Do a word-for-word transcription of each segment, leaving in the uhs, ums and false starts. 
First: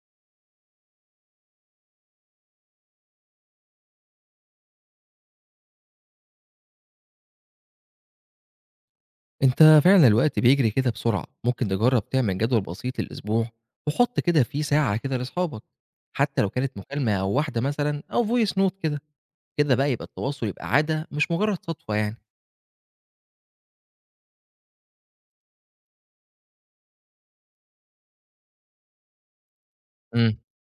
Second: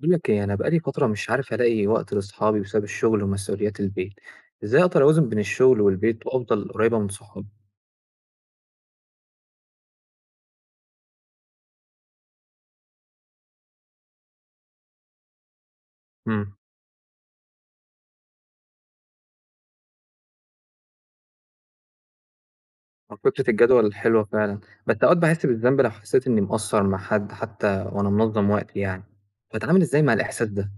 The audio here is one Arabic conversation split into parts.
بقول لك ايه، انا بقالي فتره مش عارف الاقي وقت لاصحابي بسبب الشغل ومسؤوليات البيت. ازاي اقدر اوازن بين الشغل والبيت وافضل قريبه من صحابي؟ أنت فعلًا الوقت بيجري كده بسرعة، ممكن تجرّب تعمل جدول بسيط للأسبوع وحُط كده فيه ساعة كده لأصحابك، حتى لو امم. كانت مكالمة أو واحدة مثلًا أو voice note كده، كده بقى يبقى التواصل يبقى عادة مش مجرّد سطوة يعني. فكره الجدول الحلوه فعلا، بس اوقات بحس بالذنب لو حسيت اني مقصر مع حد حتى وانا منظم وقتي يعني. بتعامل ازاي مع إمم. الاحساس ده؟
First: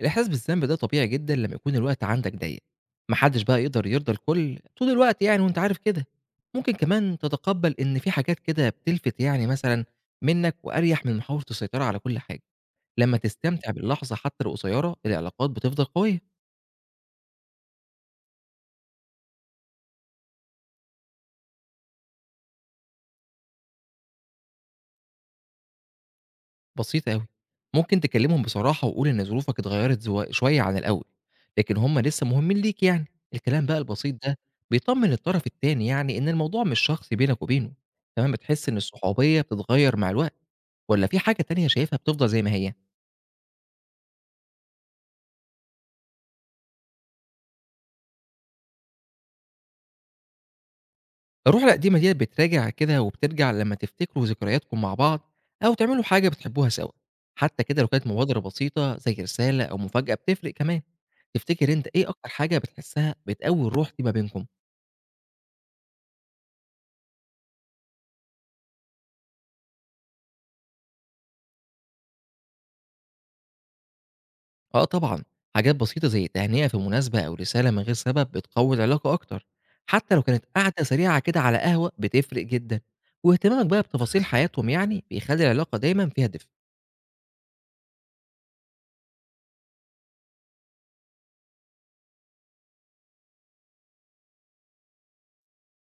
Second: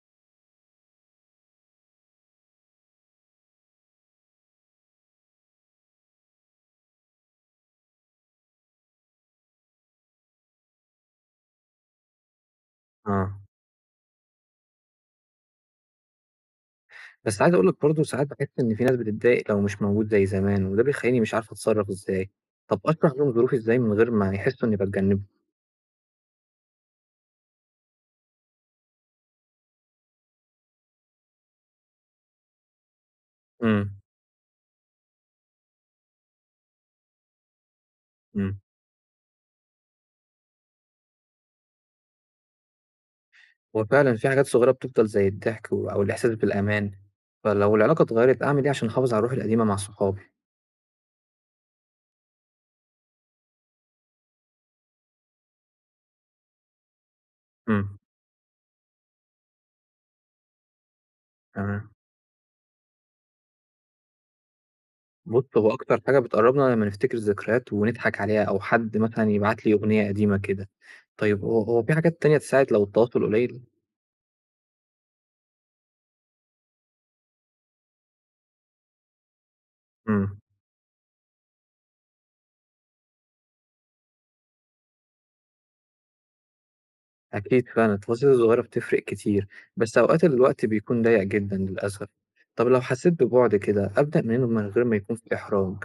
الإحساس بالذنب ده طبيعي جدًا لمّا يكون الوقت عندك ضيّق، ما حدش بقى يقدر يرضى الكل طول الوقت يعني وأنت عارف كده، ممكن كمان تتقبّل إن في حاجات كده بتلفت يعني مثلًا منّك وأريح من محاولة السيطرة على كل حاجة، لمّا اه، تستمتع باللحظة حتى لو قصيرة العلاقات بتفضل قوية. بس عايز اقول لك برضه ساعات بحس ان في ناس بتتضايق لو مش موجود زي زمان، وده بيخليني مش عارف اتصرف ازاي. طب اشرح لهم ظروفي ازاي من غير ما يحسوا اني بتجنبهم؟ بسيطة أوي، ممكن تكلمهم بصراحة وقُل إن ظروفك اتغيّرت زو شوية عن الأول، لكن هُم لسه مهمين ليك يعني، الكلام بقى البسيط ده بيطمّن الطرف التاني يعني إن الموضوع مش شخصي بينك وبينه، كمان امم. بتحس إن الصحوبية بتتغيّر مع الوقت، والّا في حاجة تانية شايفها بتفضل زي ما هي؟ هو فعلًا في حاجات صغيرة بتفضل زي الضحك و أو الإحساس بالأمان، فلو العلاقة اتغيّرت أعمل إيه عشان أحافظ على الروح القديمة مع صحابي؟ الروح القديمة ديّة بتراجع كده وبترجع لمّا تفتكروا ذكرياتكم مع بعض، أو تعملوا حاجة بتحبوها سوا، حتى كده لو إمم، كانت مبادرة بسيطة زي رسالة أو مفاجأة بتفرق كمان، تفتكر أنت تمام. إيه أكتر حاجة بتحسها بتقوي الروح دي ما بينكم؟ بُص، هو أكتر حاجة بتقرّبنا لمّا نفتكر ذكريات ونضحك عليها أو حد مثلًا يبعت لي أغنية قديمة كده. طيب هو هو في حاجات تانية تساعد لو التواصل قليل؟ آه طبعًا، حاجات بسيطة زي التهنئة في مناسبة أو رسالة من غير سبب بتقوي العلاقة أكتر، حتى لو إمم، كانت قعدة سريعة كده على قهوة بتفرق جدًا، واهتمامك بقى بتفاصيل حياتهم يعني بيخلي العلاقة دايمًا فيها دفء. أكيد فعلًا التفاصيل الصغيرة بتفرق كتير، بس أوقات الوقت بيكون ضيّق جدًا للأسف. طب لو حسيت ببُعد كده أبدأ منين من غير ما يكون في إحراج؟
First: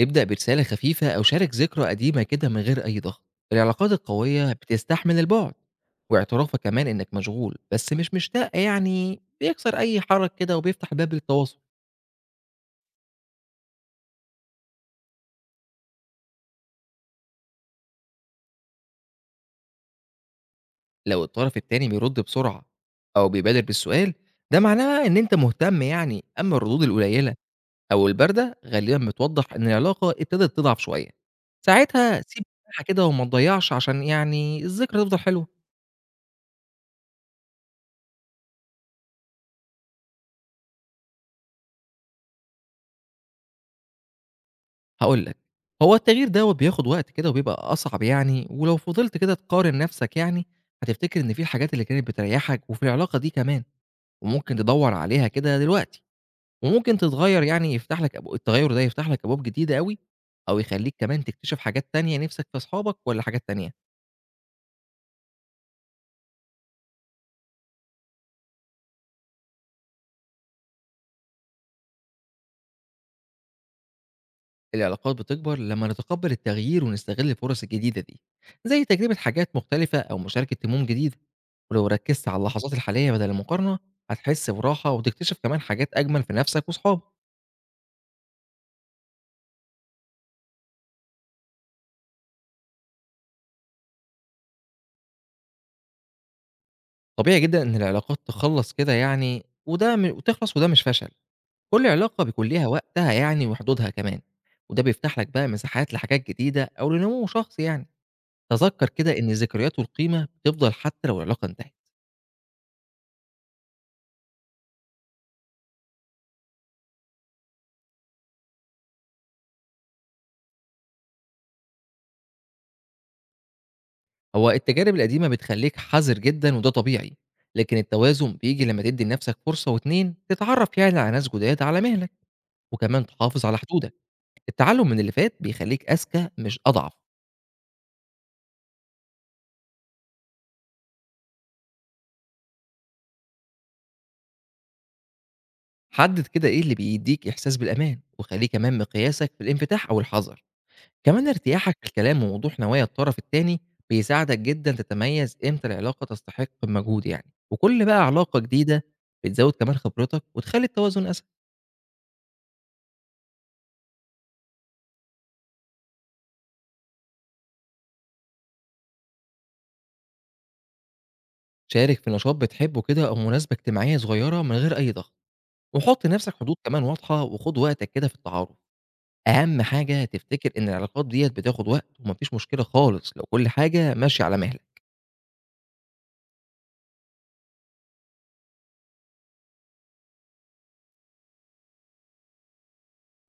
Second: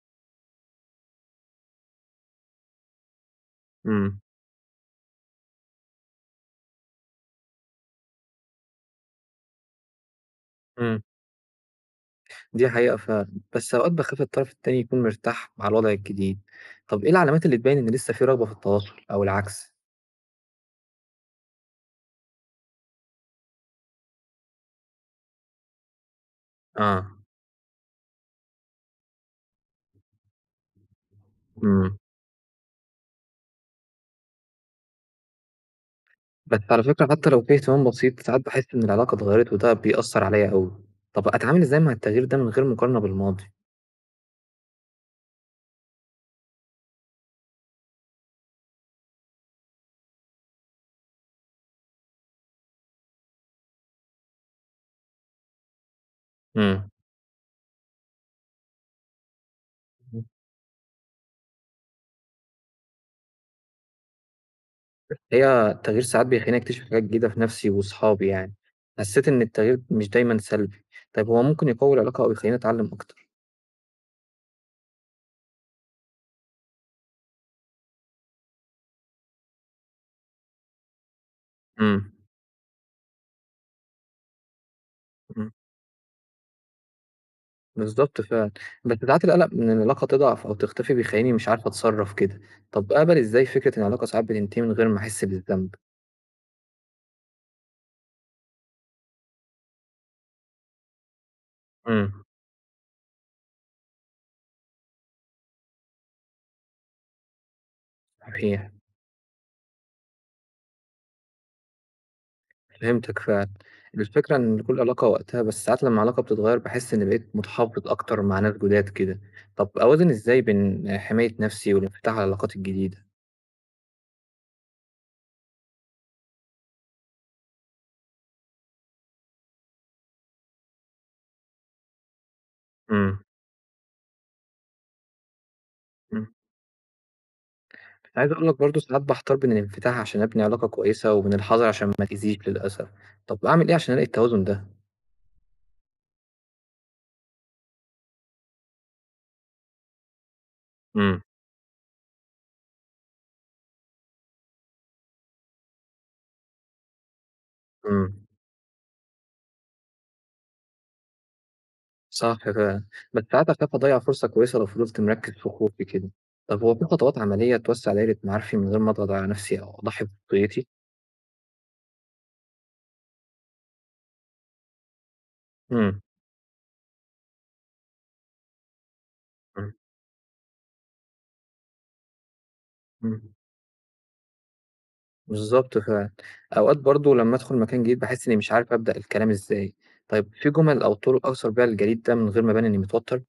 ابدأ برسالة خفيفة أو شارك ذكرى قديمة كده من غير أي ضغط، العلاقات إمم، القوية بتستحمل البعد، واعترافك كمان إنك مشغول بس مش مشتاق يعني بيكسر أي حرج كده وبيفتح إمم. باب للتواصل. دي حقيقة فعلًا، بس أوقات باخاف الطرف التاني يكون مرتاح مع الوضع الجديد. طب إيه العلامات اللي تبين إن لسه في رغبة في التواصل أو العكس؟ لو الطرف التاني بيرد بسرعة أو بيبادر بالسؤال ده معناه إن أنت مهتم يعني، أما الردود آه، القليلة أو الباردة غالبًا بتوضّح إن العلاقة ابتدت تضعف شوية، إمم، ساعتها سيب مساحة كده وما تضيّعش عشان يعني الذكرى تفضل حلوة. بس على فكرة حتى لو في اهتمام بسيط ساعات باحس إن العلاقة اتغيرت وده بيأثر عليَّ أوي. طب أتعامل إزاي مع التغيير ده من غير مقارنة بالماضي؟ هاقول لك، هو التغيير دوّة بياخد وقت كده وبيبقى أصعب يعني، ولو فضلت كده تقارن نَفْسك يعني هتفتكر إن في الحاجات اللي كانت بتريّحك وفي العلاقة دي كمان، وممكن تدوّر عليها كده دلوقتي إمم. وممكن تتغيّر يعني، يفتح لك أبو التغيُّر ده يفتح لك أبواب جديدة أوي أو يخلّيك كمان تكتشف حاجات تانية نِفْسك في أصحابك والّا حاجات تانية. هي التغيير ساعات بيخليني أكتشف حاجات جديدة في نفسي وصحابي يعني، حسيت إن التغيير مش دايمًا سلبي. طيب هو ممكن يقوي العلاقة أو يخليني أتعلم أكتر؟ العلاقات بتكبر لما نتقبل التغيير ونستغل الفرص الجديدة دي، زي تجربة حاجات مختلفة أو مشاركة هموم جديدة، ولو إمم، ركزت على اللحظات الحالية بدل المقارنة هتحس براحة وتكتشف إمم. كمان حاجات أجمل في نفسك وصحابك. بالضبط فعلًا، بس ساعات القلق من إن العلاقة تضعف أو تختفي بيخلّيني مش عارف أتصرّف كده. طَب أقبل إزاي فكرة إن العلاقة ساعات بتنتهي من غير ما أحس بالذنب؟ طبيعي جدا إن العلاقات تخلص كده يعني وده م... وتخلص وده مش فشل، كل إمم، علاقة بيكون ليها وقتها يعني وحدودها كمان، وده بيفتح لك بقى مساحات لحاجات جديدة أو لنمو شخصي يعني، صحيح، تذكر كده إن الذكريات والقيمة بتفضل حتى لو العلاقة انتهت. فهمتك فعلًا. الفكرة إن كل علاقة وقتها، بس ساعات لمّا العلاقة بتتغيّر باحس إني بقيت متحفّظ أكتر مع ناس جداد كده. طَب أوازن إزاي بين حماية نفسي والانفتاح على العلاقات الجديدة؟ هو التجارب القديمة بتخليك حذر جدًا وده طبيعي، لكن التوازن بييجي لمّا تدّي لنفسك فرصة و2 تتعرّف يعني على ناس جداد على مهلك، وكمان إمم، تحافظ على حدودك، التعلم من اللي فات بيخليك إمم، أذكى مش أضعف. عايز أقول لك برضه ساعات باحتار بين الانفتاح عشان أبني علاقة كويسة وبين الحذر عشان ما أتأذيش للأسف. طَب أعمل إيه عشان ألاقي التوازن ده؟ حدد كده إيه اللي بيدّيك إحساس بالأمان، وخليه كمان مقياسك في الانفتاح أو الحذر، إمم، كمان ارتياحك في الكلام ووضوح نوايا الطرف التاني بيساعدك جدًا تتميز إمتى العلاقة تستحق المجهود يعني، وكل بقى إمم. علاقة جديدة بتزود كمان خبرتك وتخلي التوازن أسهل. صح فعلًا، بس ساعات أخاف أضيّع فرصة كويسة لو فضلت مركّز في خوفي كده. طب هو في خطوات عملية توسّع دايرة معارفي من غير ما أضغط على نفسي أو أضحي بخصوصيتي؟ شارك في نشاط بتحبه كده أو مناسبة اجتماعية صغيرة من غير أي ضغط، إمم، وحُط لنفسك حدود كمان واضحة وخُد وقتك كده في التعارف، أهم إمم، حاجة تفتكر إن العلاقات ديّة بتاخد وقت وما فيش مشكلة خالص لو إمم، كل حاجة ماشية على مهلك. بالضبط فعلًا. أوقات برضه لمّا أدخل مكان جديد باحس إني مش عارف أبدأ الكلام إزاي. طيب في جُمل أو طرق أوصل بيها للجديد ده من غير ما أبان إني متوتر؟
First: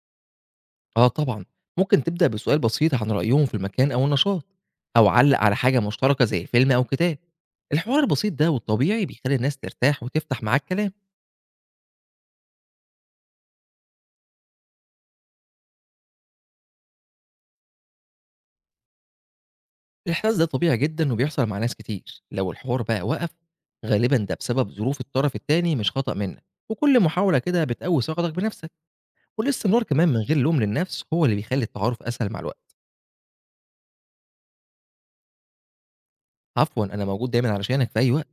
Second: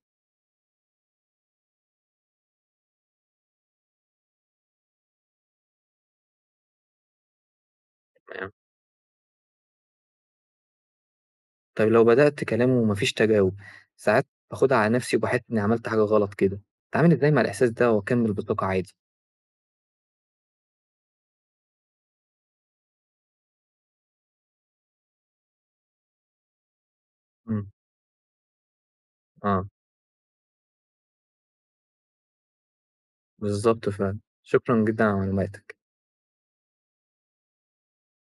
آه طبعًا، ممكن تبدأ بسؤال بسيط عن رأيهم في المكان أو النشاط، أو علّق على حاجة مشتركة زي فيلم أو كتاب، الحوار البسيط ده والطبيعي بيخلّي الناس ترتاح وتفتح معاك كلام. طب لو بدأت كلام وما فيش تجاوب، ساعات باخدها على نفسي وباحس إني عملت حاجة غلط كده. أتعامل إزاي مع الإحساس ده وأكمّل بثقة عادي؟ الإحساس ده طبيعي جدًا وبيحصل مع ناس كتير، لو الحوار بقى وقف غالبًا ده بسبب ظروف الطرف التاني مش خطأ منك، وكل محاولة كده إمم، بتقوي ثقتك بنفسك، آه، والاستمرار كمان من غير لوم للنفس هو اللي بيخلي التعارف أسهل مع الوقت. بالضبط فعلًا. شكرًا جدًا على معلوماتك. عفوًا أنا موجود دايمًا علشانك في أي وقت.